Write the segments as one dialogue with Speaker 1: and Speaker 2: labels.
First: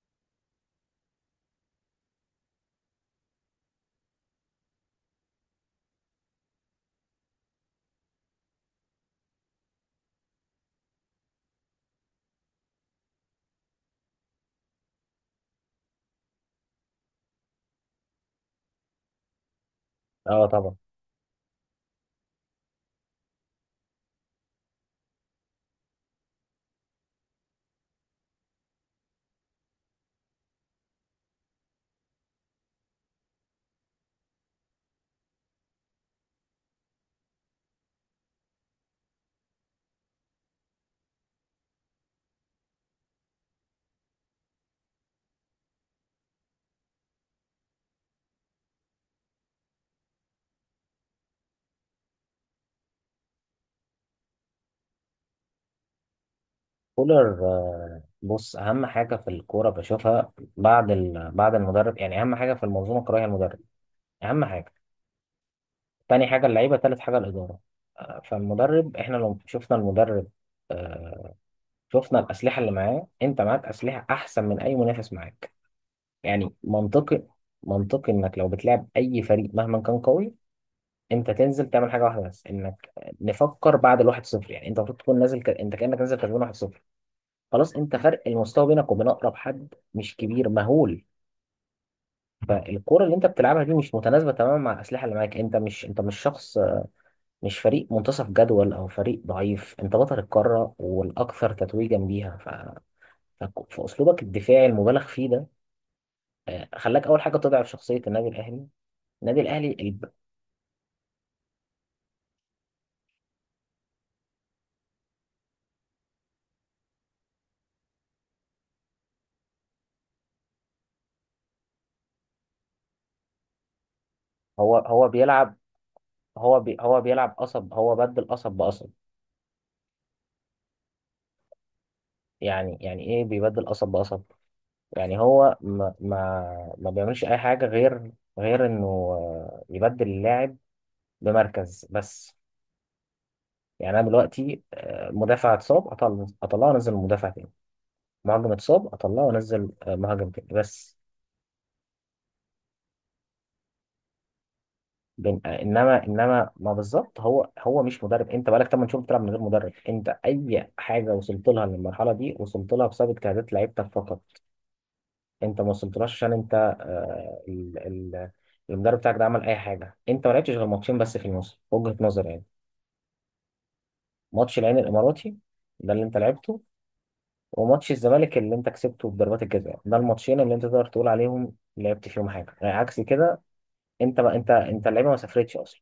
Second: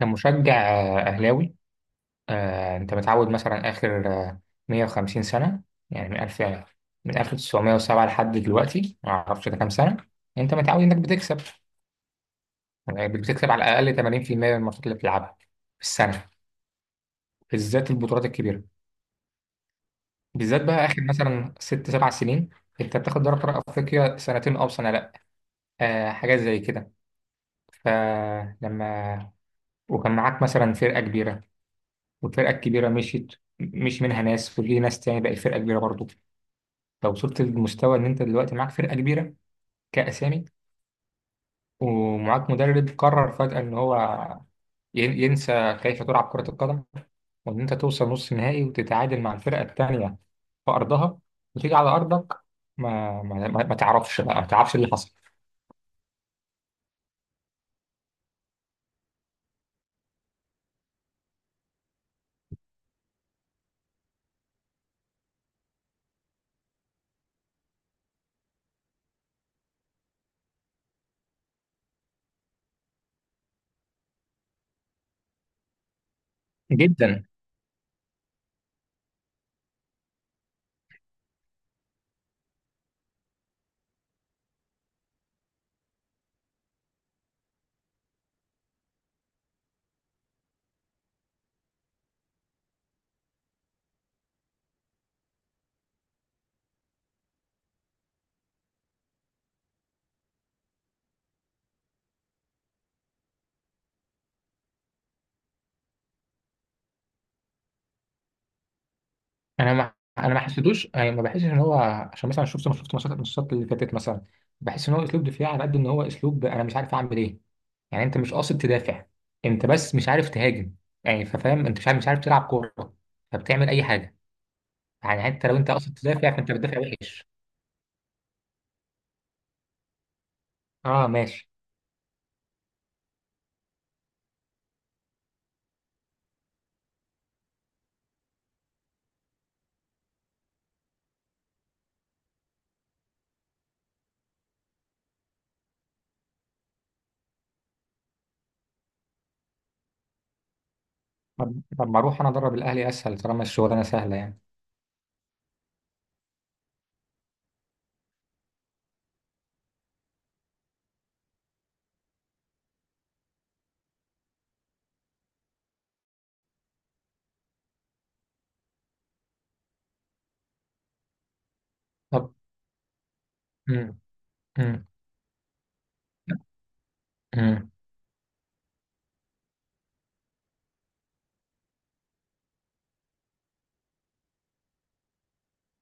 Speaker 1: كمشجع أهلاوي. أنت متعود مثلا آخر 150 سنة، يعني من 1000، من 1907 لحد دلوقتي ما أعرفش ده كام سنة. أنت متعود إنك بتكسب، يعني بتكسب على الأقل 80% من الماتشات اللي بتلعبها في السنة، بالذات البطولات الكبيرة،
Speaker 2: اه
Speaker 1: بالذات
Speaker 2: طبعا.
Speaker 1: بقى آخر مثلا ست سبع سنين. أنت بتاخد دوري أبطال أفريقيا سنتين أو سنة، لأ حاجات زي كده. فلما وكان معاك مثلا فرقة كبيرة، والفرقة الكبيرة مشيت، مش منها ناس وفي ناس تاني بقت فرقة كبيرة برضو. لو وصلت للمستوى ان انت دلوقتي معاك فرقه كبيره كاسامي، ومعاك مدرب قرر فجاه ان هو ينسى كيف تلعب كره القدم، وان انت توصل نص نهائي وتتعادل مع الفرقه الثانيه في ارضها، وتيجي على ارضك ما تعرفش بقى، ما تعرفش اللي حصل.
Speaker 2: كولر، بص، اهم حاجه في الكوره بشوفها بعد بعد المدرب. يعني اهم حاجه في المنظومه الكرويه المدرب، اهم حاجه. تاني حاجه اللعيبه، تالت حاجه الاداره. فالمدرب، احنا لو شفنا المدرب، آه، شفنا الاسلحه اللي معاه، انت معاك اسلحه احسن من اي منافس معاك. يعني
Speaker 1: جدا.
Speaker 2: منطقي، منطقي انك لو بتلعب اي فريق مهما كان قوي، انت تنزل تعمل حاجه واحده بس، انك نفكر بعد الواحد صفر. يعني انت المفروض تكون نازل انت كانك نازل كسبان 1-0. خلاص، انت فرق المستوى بينك وبين اقرب حد مش كبير مهول. فالكرة اللي انت بتلعبها دي مش متناسبة تماما مع الأسلحة اللي معاك. انت مش شخص، مش فريق منتصف جدول او فريق ضعيف، انت بطل القارة والاكثر تتويجا بيها. فاسلوبك الدفاعي المبالغ فيه ده، خلاك اول حاجة تضعف شخصية النادي الاهلي. النادي الاهلي
Speaker 1: انا ما
Speaker 2: الب-
Speaker 1: انا ما حسيتوش، يعني ما بحسش ان هو، عشان مثلا شفت، ما شفت ماتشات، الماتشات اللي فاتت مثلا، بحس ان هو اسلوب دفاعي على قد ان هو اسلوب انا مش عارف اعمل ايه. يعني انت مش قاصد تدافع، انت بس مش عارف تهاجم، يعني ففاهم انت مش عارف، مش عارف تلعب كوره فبتعمل اي حاجه.
Speaker 2: هو
Speaker 1: يعني حتى
Speaker 2: بيلعب.
Speaker 1: لو انت قاصد تدافع فانت
Speaker 2: هو بي
Speaker 1: بتدافع
Speaker 2: هو
Speaker 1: وحش.
Speaker 2: بيلعب قصب، هو بدل قصب بقصب.
Speaker 1: اه، ماشي.
Speaker 2: يعني ايه بيبدل قصب بقصب؟ يعني هو ما بيعملش اي حاجه غير انه يبدل اللاعب بمركز بس. يعني انا دلوقتي مدافع اتصاب اطلعه وانزل مدافع تاني، مهاجم اتصاب اطلعه وانزل مهاجم تاني بس.
Speaker 1: طب ما اروح انا ادرب الاهلي اسهل طالما الشغلانه سهله يعني.
Speaker 2: انما ما بالظبط، هو مش مدرب. انت بقالك 8 شهور بتلعب من غير مدرب. انت اي حاجه وصلت لها للمرحله دي وصلت لها بسبب اجتهادات لعيبتك فقط. انت ما وصلتلاش عشان انت آه، ال- ال- المدرب بتاعك ده عمل اي حاجه. انت ما لعبتش غير ماتشين بس في الموسم، وجهه نظري
Speaker 1: طب.
Speaker 2: يعني.
Speaker 1: امم.
Speaker 2: ماتش العين
Speaker 1: امم.
Speaker 2: الاماراتي ده اللي انت لعبته،
Speaker 1: امم.
Speaker 2: وماتش الزمالك اللي انت كسبته بضربات الجزاء، ده الماتشين اللي انت تقدر تقول عليهم لعبت فيهم حاجه، يعني عكس كده. انت اللعيبه ما سافرتش اصلا.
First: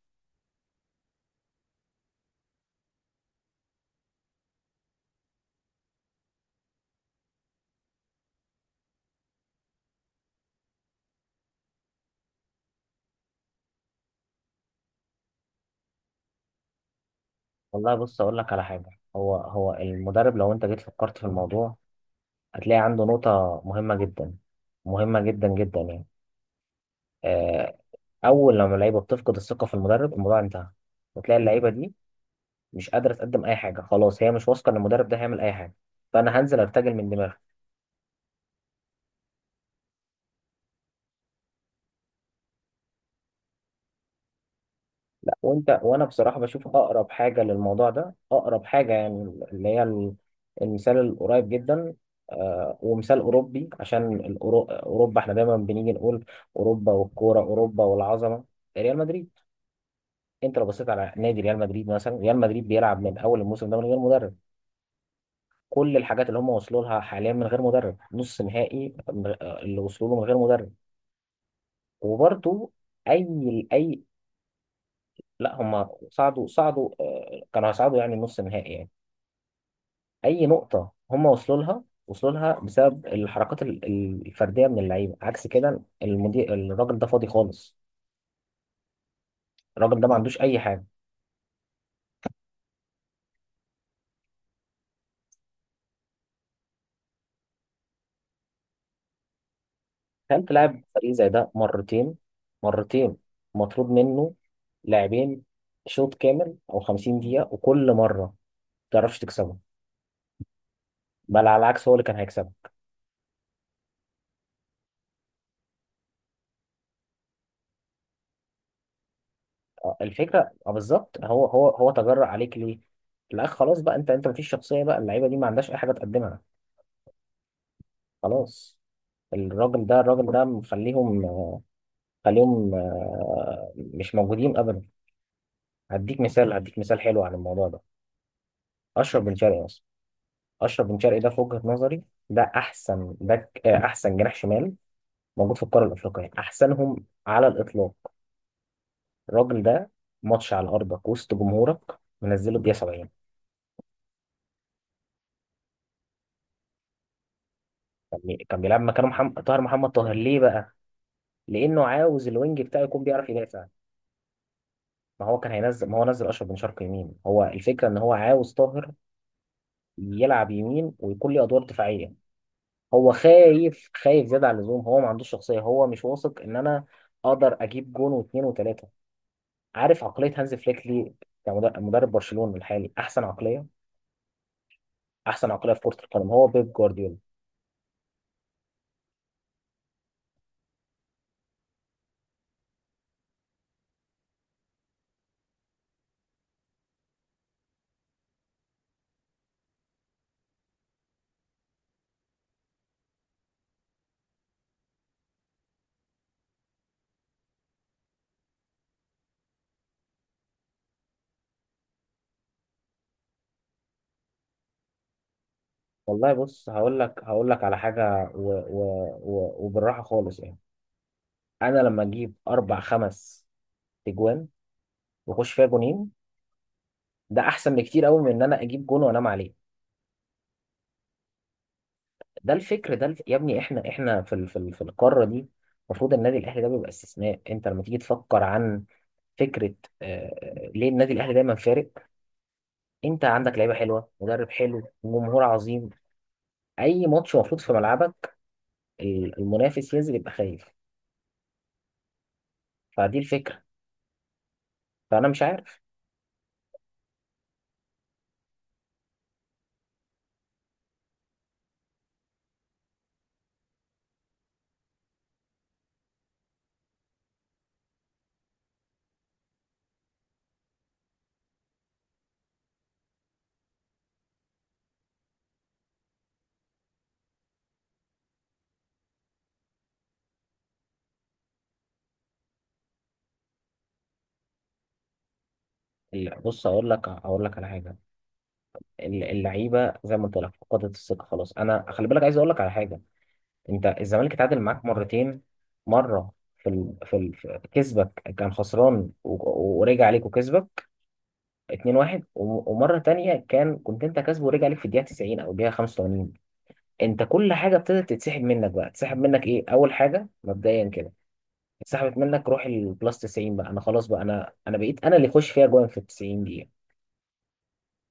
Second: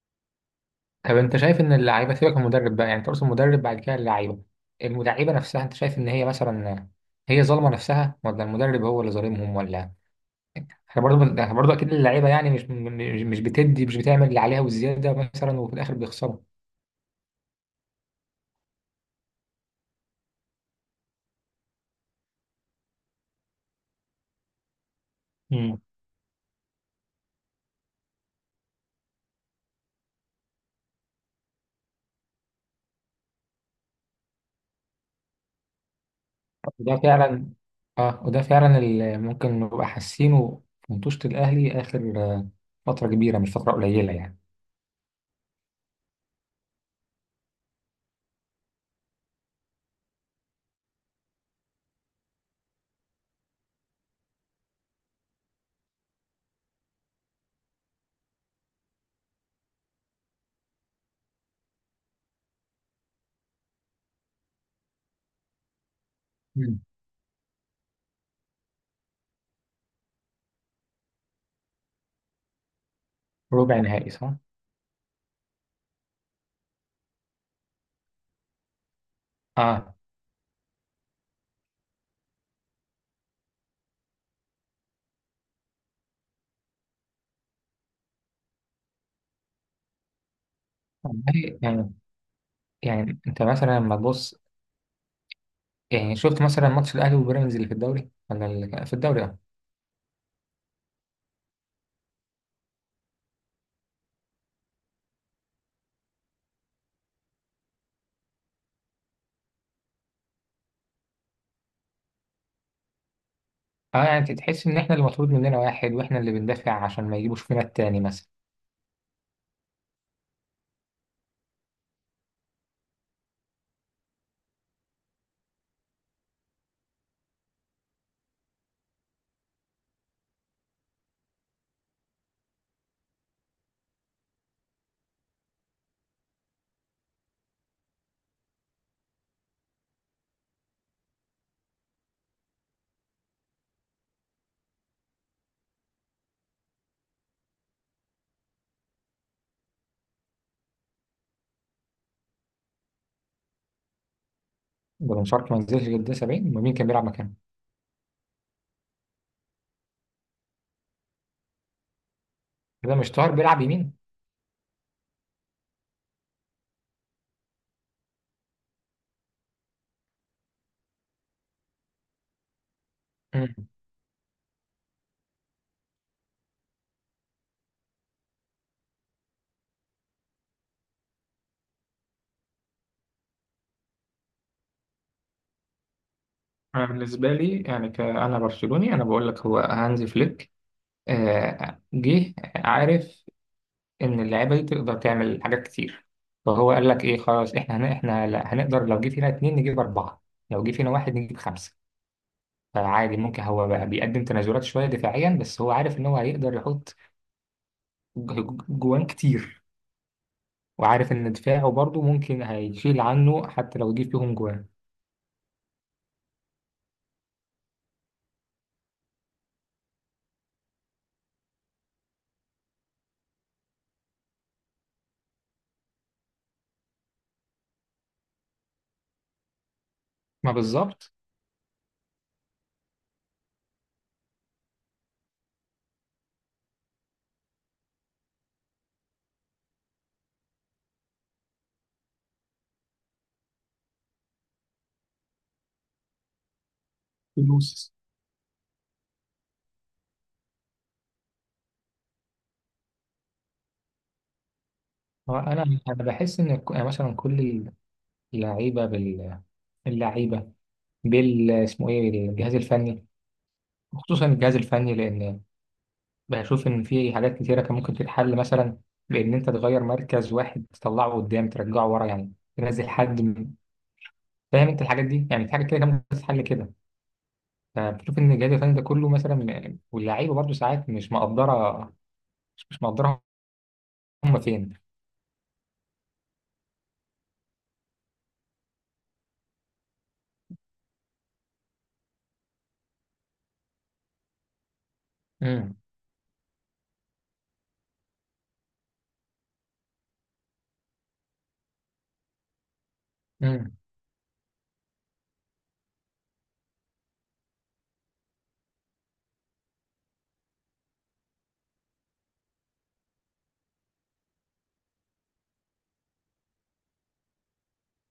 Speaker 1: طب انت شايف ان اللعيبه سيبك من المدرب بقى، يعني تقصد المدرب بعد كده اللعيبه نفسها، انت شايف ان هي مثلا هي ظالمه نفسها، ولا المدرب هو اللي ظالمهم، ولا احنا برضو؟ احنا برضو اكيد اللعيبه يعني مش بتدي، مش بتعمل اللي عليها والزياده مثلا، وفي الاخر بيخسروا.
Speaker 2: والله بص، اقول لك على حاجه. هو المدرب، لو انت جيت فكرت في الموضوع هتلاقي عنده نقطه مهمه جدا، مهمه جدا
Speaker 1: امم.
Speaker 2: جدا يعني. آه، اول لما اللعيبه بتفقد الثقه في المدرب الموضوع انتهى، وتلاقي اللعيبه دي مش قادره تقدم اي حاجه، خلاص هي مش واثقه ان المدرب ده هيعمل اي حاجه، فانا هنزل ارتجل
Speaker 1: وده
Speaker 2: من دماغي.
Speaker 1: فعلا اه، وده فعلا اللي ممكن نبقى حاسينه في مطوشة الاهلي اخر فتره كبيره، مش فتره قليله يعني.
Speaker 2: لا، وانت، وانا بصراحه بشوف اقرب حاجه للموضوع ده، اقرب حاجه يعني، اللي هي ال- المثال القريب جدا، ومثال اوروبي، عشان اوروبا احنا دايما بنيجي نقول: اوروبا والكوره، اوروبا والعظمه. ريال مدريد. انت لو بصيت على نادي ريال مدريد مثلا، ريال مدريد بيلعب من اول الموسم ده من غير مدرب. كل الحاجات اللي هم وصلوا
Speaker 1: امم.
Speaker 2: لها حاليا من غير مدرب، نص نهائي اللي وصلوا له من غير مدرب. وبرضو، اي.
Speaker 1: ربع
Speaker 2: اي.
Speaker 1: نهائي صح؟
Speaker 2: لا، هم صعدوا، كانوا هيصعدوا يعني نص نهائي يعني.
Speaker 1: اه.
Speaker 2: اي نقطة هم وصلوا لها بسبب الحركات الفردية من اللعيبة، عكس كده المدير الراجل ده فاضي خالص. الراجل ده ما عندوش اي حاجة.
Speaker 1: والله يعني انت مثلا لما تبص، يعني شفت مثلا ماتش الاهلي وبيراميدز اللي في الدوري، ولا اللي في الدوري؟ اه.
Speaker 2: كان تلعب فريق زي ده مرتين، مرتين مطلوب منه لاعبين شوط كامل او 50 دقيقة، وكل مرة ما تعرفش تكسبه، بل على العكس هو اللي كان هيكسبك.
Speaker 1: اه، يعني انت تحس ان احنا اللي مطلوب مننا واحد، واحنا اللي بندافع عشان ما يجيبوش فينا التاني مثلا.
Speaker 2: الفكره، بالظبط، هو تجرأ عليك ليه؟ لا خلاص بقى، انت مفيش شخصيه بقى، اللعيبه دي ما عندهاش اي حاجه تقدمها، خلاص. الراجل ده مخليهم آه، خليهم آه، مش موجودين ابدا. هديك مثال حلو عن الموضوع ده: اشرف بن شرقي. اصلا اشرف بن شرقي ده في وجهه نظري ده احسن باك، احسن جناح شمال موجود في القاره الافريقيه، احسنهم على الاطلاق. الراجل ده، ماتش على ارضك وسط جمهورك، منزله بدقيقه 70.
Speaker 1: ده بن شرقي ما نزلش غير ده 70، ومين كان بيلعب مكانه؟
Speaker 2: كان بيلعب مكانه محمد طاهر. محمد طاهر ليه بقى؟ لأنه عاوز الوينج بتاعه
Speaker 1: كده
Speaker 2: يكون
Speaker 1: مش
Speaker 2: بيعرف
Speaker 1: طاهر بيلعب
Speaker 2: يدافع.
Speaker 1: يمين؟
Speaker 2: ما هو كان هينزل، ما هو نزل أشرف بن شرقي يمين. هو الفكرة إن هو عاوز طاهر يلعب يمين ويكون ليه أدوار دفاعية. هو
Speaker 1: مم.
Speaker 2: خايف، خايف زيادة عن اللزوم. هو ما عندوش شخصية، هو مش واثق إن أنا أقدر أجيب جون واتنين وتلاتة. عارف عقلية هانز فليك ليه كمدرب؟ مدرب برشلونة الحالي، أحسن عقلية، أحسن عقلية في كرة القدم هو بيب
Speaker 1: انا
Speaker 2: جوارديولا.
Speaker 1: بالنسبه لي يعني كأنا برشلوني انا بقول لك هو هانزي فليك، جه عارف ان اللعيبه دي تقدر تعمل حاجات كتير. فهو قال لك ايه، خلاص احنا هن... احنا لا- هنقدر لو جه فينا اتنين نجيب اربعه، لو جه فينا واحد نجيب خمسه. فعادي ممكن هو بقى بيقدم تنازلات شويه دفاعيا، بس هو عارف ان هو هيقدر يحط جوان كتير، وعارف ان دفاعه برضه ممكن هيشيل عنه حتى لو جه فيهم جوان.
Speaker 2: والله بص، هقول لك على حاجة، وبالراحة خالص يعني. انا لما اجيب اربع خمس تجوان واخش فيها جونين، ده احسن بكتير قوي من ان انا اجيب جون وانام عليه.
Speaker 1: ما بالظبط.
Speaker 2: ده الفكر، يا ابني، احنا في القاره دي المفروض النادي الاهلي ده بيبقى استثناء. انت لما تيجي تفكر عن فكره، ليه النادي الاهلي دايما فارق؟ انت عندك لعيبه حلوه، مدرب حلو، جمهور عظيم، اي ماتش المفروض في ملعبك المنافس ينزل يبقى خايف. فدي الفكره، فانا
Speaker 1: هو
Speaker 2: مش
Speaker 1: انا
Speaker 2: عارف.
Speaker 1: انا بحس ان يعني مثلا كل اللعيبه بال، اللعيبه بال اسمه ايه الجهاز الفني، خصوصا الجهاز الفني، لان بشوف ان في حاجات كتيره كان ممكن تتحل مثلا، بان انت تغير مركز واحد تطلعه قدام ترجعه ورا، يعني تنزل حد فاهم انت الحاجات دي، يعني في حاجات كده كان ممكن تتحل كده. فبشوف ان الجهاز الفني ده كله مثلا، واللعيبه برضو ساعات مش مقدره، مش مقدره. هم فين؟
Speaker 2: بص، اقول لك على حاجه. اللعيبه زي ما قلت لك فقدت الثقه خلاص. انا خلي بالك عايز اقول لك على حاجه: انت الزمالك اتعادل معاك مرتين.
Speaker 1: امم.
Speaker 2: مره في كسبك كان خسران، ورجع عليك وكسبك 2-1، ومره تانية
Speaker 1: امم.
Speaker 2: كنت انت كسبه ورجع عليك في الدقيقه 90 او الدقيقه 85. انت كل حاجه ابتدت تتسحب منك. بقى تسحب منك ايه؟ اول حاجه مبدئيا كده اتسحبت منك روح البلس 90، بقى انا خلاص، بقى انا بقيت انا اللي يخش فيها جوان في ال 90.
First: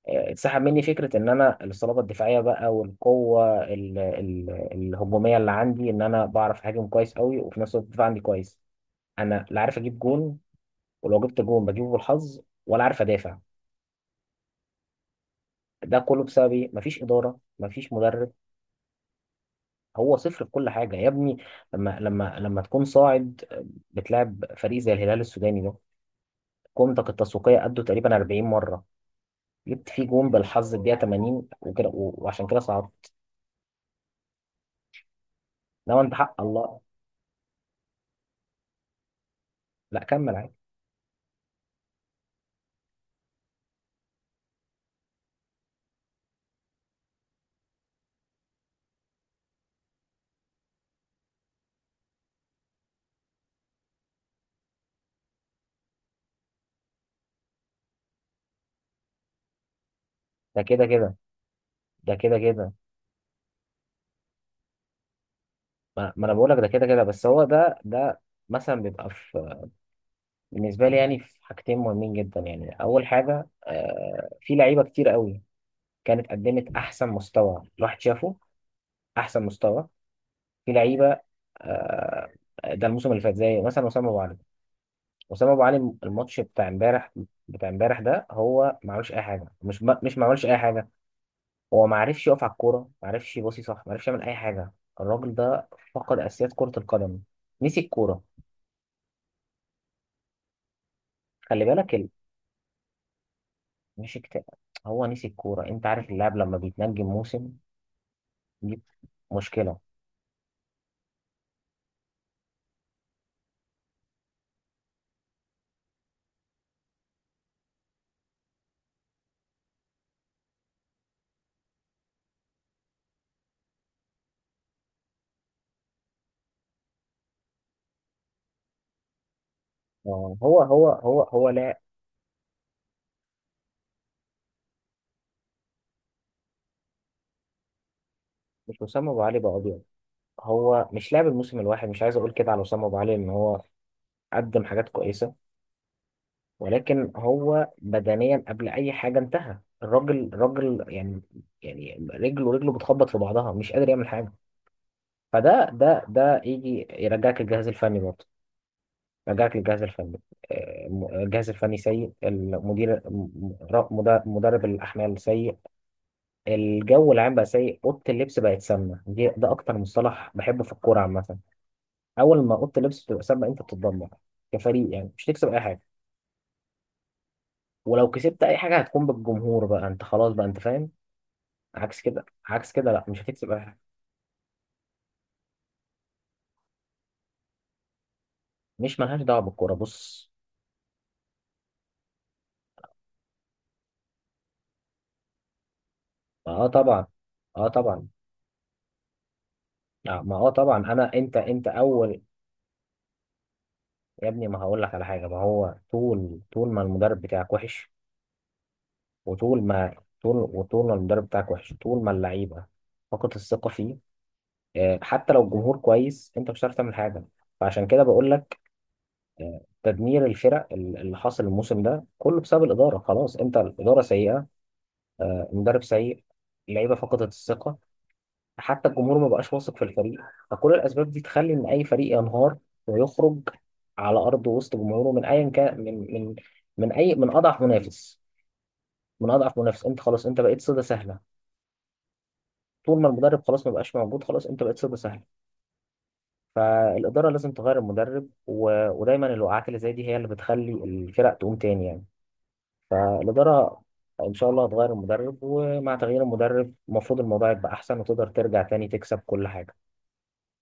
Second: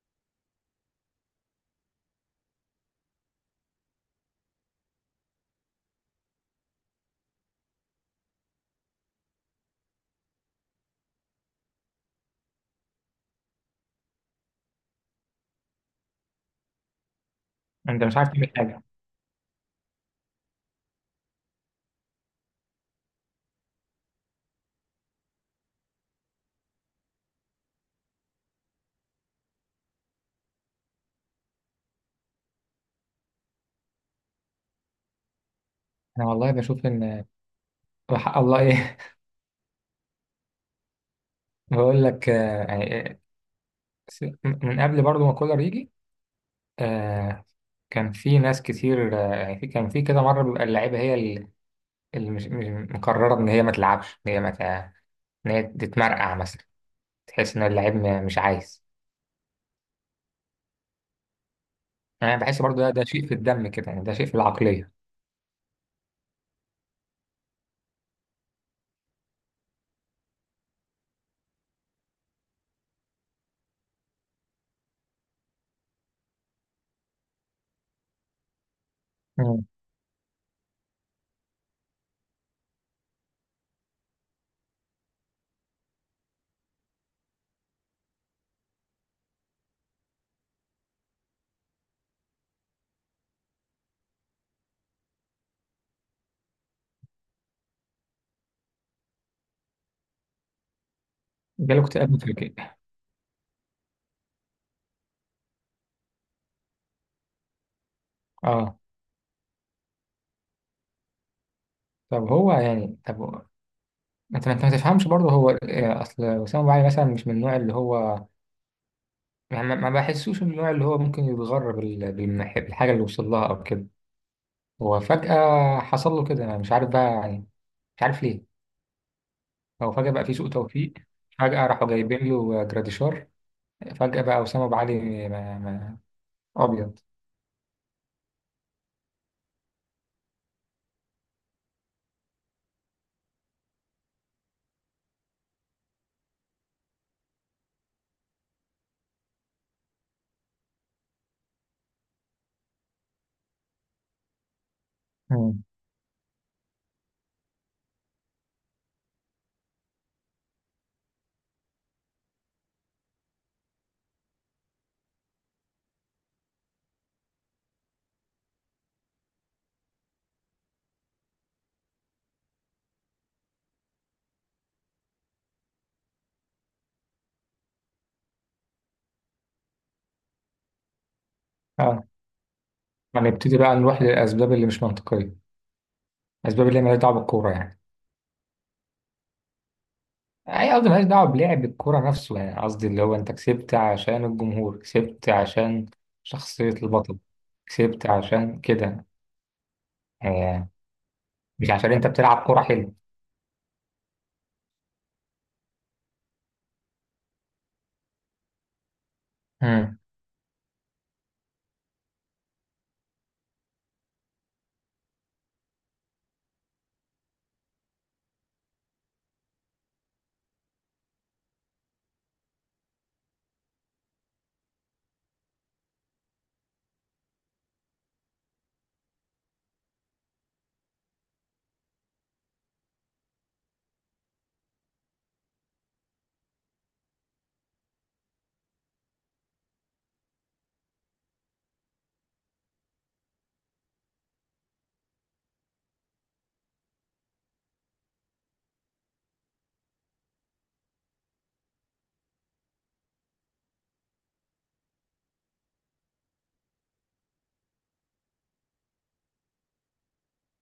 Speaker 2: اتسحب مني فكرة ان انا الصلابة الدفاعية بقى، والقوة الهجومية اللي عندي، ان انا بعرف اهاجم كويس قوي وفي نفس الوقت الدفاع عندي كويس. انا لا عارف اجيب جون، ولو جبت جون بجيبه بالحظ، ولا عارف ادافع. ده كله بسبب ايه؟ مفيش ادارة، مفيش
Speaker 1: انت مش عارف
Speaker 2: مدرب.
Speaker 1: تعمل حاجه.
Speaker 2: هو صفر في كل حاجة يا ابني. لما تكون صاعد، بتلعب فريق زي الهلال السوداني ده قيمتك التسويقية قدوا تقريبا 40 مرة، جبت فيه جون بالحظ الدقيقة 80 وكده وعشان كده صعدت. لو انت
Speaker 1: انا
Speaker 2: حق
Speaker 1: والله
Speaker 2: الله...
Speaker 1: بشوف ان، وحق الله ايه؟
Speaker 2: لا كمل.
Speaker 1: بقول لك، من قبل برضو ما كولر يجي، آه، كان في ناس كتير، يعني في، كان في كده مره بيبقى اللعيبه هي اللي مقرره ان هي ما تلعبش، ان هي ما تع- ان هي تتمرقع مثلا، تحس ان اللعيب مش عايز.
Speaker 2: ده كده كده، ده
Speaker 1: انا
Speaker 2: كده
Speaker 1: بحس
Speaker 2: كده.
Speaker 1: برضو ده شيء في الدم كده يعني، ده شيء في العقليه.
Speaker 2: ما انا بقول لك ده كده كده، بس هو ده مثلا بيبقى في، بالنسبه لي يعني، في حاجتين مهمين جدا يعني. اول حاجه، في لعيبه كتير قوي كانت قدمت احسن مستوى الواحد شافه، احسن
Speaker 1: مم.
Speaker 2: مستوى. في لعيبه، آه ده الموسم اللي فات زي مثلا وسام ابو علي. وسام ابو علي الماتش بتاع امبارح، ده هو ما عملش اي حاجه. مش ما مش ما عملش اي حاجه. هو ما عرفش يقف على الكوره، ما عرفش يباصي صح، ما عرفش يعمل اي حاجه. الراجل ده فقد اساسيات كره القدم. نسي الكوره. خلي
Speaker 1: جاله
Speaker 2: بالك
Speaker 1: اكتئاب فكري.
Speaker 2: مش اكتئاب، هو نسي الكوره. انت عارف اللاعب لما بيتنجم موسم؟
Speaker 1: اه.
Speaker 2: دي مشكله.
Speaker 1: طب هو يعني طب انت، ما تفهمش برضه هو اصل وسام ابو علي مثلا مش من النوع اللي هو، يعني ما بحسوش من النوع اللي هو ممكن يتغرب بالحاجه اللي وصل لها او كده. هو فجأة حصل له كده، أنا مش عارف بقى يعني، مش عارف ليه. هو فجأة بقى في
Speaker 2: آه،
Speaker 1: سوء
Speaker 2: هو هو
Speaker 1: توفيق.
Speaker 2: هو هو
Speaker 1: فجأة
Speaker 2: لا،
Speaker 1: راحوا جايبين له جراديشار. فجأة بقى أسامة أبو علي ما أبيض.
Speaker 2: مش وسام ابو علي بقى ابيض. هو مش لاعب الموسم، الواحد مش عايز اقول كده على وسام ابو علي ان هو قدم حاجات كويسه، ولكن هو بدنيا قبل اي حاجه انتهى الراجل يعني. يعني رجله، رجله بتخبط في بعضها، مش قادر يعمل حاجه.
Speaker 1: مم.
Speaker 2: فده ده يجي يرجعك الجهاز الفني برضه، يرجعك للجهاز الفني. الجهاز الفني سيء، المدير مدرب الأحمال سيء، الجو العام بقى سيء، أوضة اللبس بقت سامة. دي ده أكتر مصطلح بحبه في الكورة عامة. أول ما أوضة اللبس بتبقى سامة أنت بتتدمر كفريق يعني، مش تكسب أي حاجة، ولو كسبت أي حاجة هتكون بالجمهور. بقى أنت خلاص، بقى أنت فاهم. عكس
Speaker 1: اه،
Speaker 2: كده، عكس كده، لا مش هتكسب
Speaker 1: هنبتدي
Speaker 2: أي
Speaker 1: بقى
Speaker 2: حاجة.
Speaker 1: نروح للأسباب اللي مش منطقية، الأسباب اللي مالهاش دعوة بالكورة يعني.
Speaker 2: مش ملهاش دعوة بالكورة، بص.
Speaker 1: أي قصدي مالهاش دعوة بلعب الكورة نفسه، يعني قصدي اللي هو أنت كسبت عشان الجمهور، كسبت عشان
Speaker 2: اه
Speaker 1: شخصية
Speaker 2: طبعا،
Speaker 1: البطل،
Speaker 2: اه
Speaker 1: كسبت
Speaker 2: طبعا.
Speaker 1: عشان كده،
Speaker 2: ما هو
Speaker 1: آه،
Speaker 2: طبعا انا، انت
Speaker 1: مش عشان أنت
Speaker 2: اول.
Speaker 1: بتلعب كورة.
Speaker 2: يا ابني، ما هقول لك على حاجه. ما هو طول ما المدرب بتاعك وحش، وطول ما،
Speaker 1: حلو.
Speaker 2: طول ما المدرب بتاعك وحش، طول ما اللعيبه فقدت الثقه فيه، حتى لو الجمهور كويس انت مش هتعرف تعمل حاجه. فعشان كده بقول لك، تدمير الفرق اللي حاصل الموسم ده كله بسبب الاداره. خلاص، انت الاداره سيئه، المدرب سيء، اللعيبه فقدت الثقه، حتى الجمهور ما بقاش واثق في الفريق. فكل الاسباب دي تخلي ان اي فريق ينهار ويخرج على ارض وسط جمهوره من ايا كان، من اضعف منافس. من اضعف منافس، انت خلاص، انت بقيت صيده سهله. طول ما المدرب خلاص ما بقاش موجود، خلاص انت بقيت صيده سهله. فالاداره لازم تغير المدرب، ودايما الوقعات اللي زي دي هي اللي بتخلي الفرق تقوم تاني يعني. فالاداره ان شاء الله هتغير المدرب، ومع تغيير المدرب المفروض الموضوع يبقى احسن وتقدر ترجع تاني تكسب كل حاجه.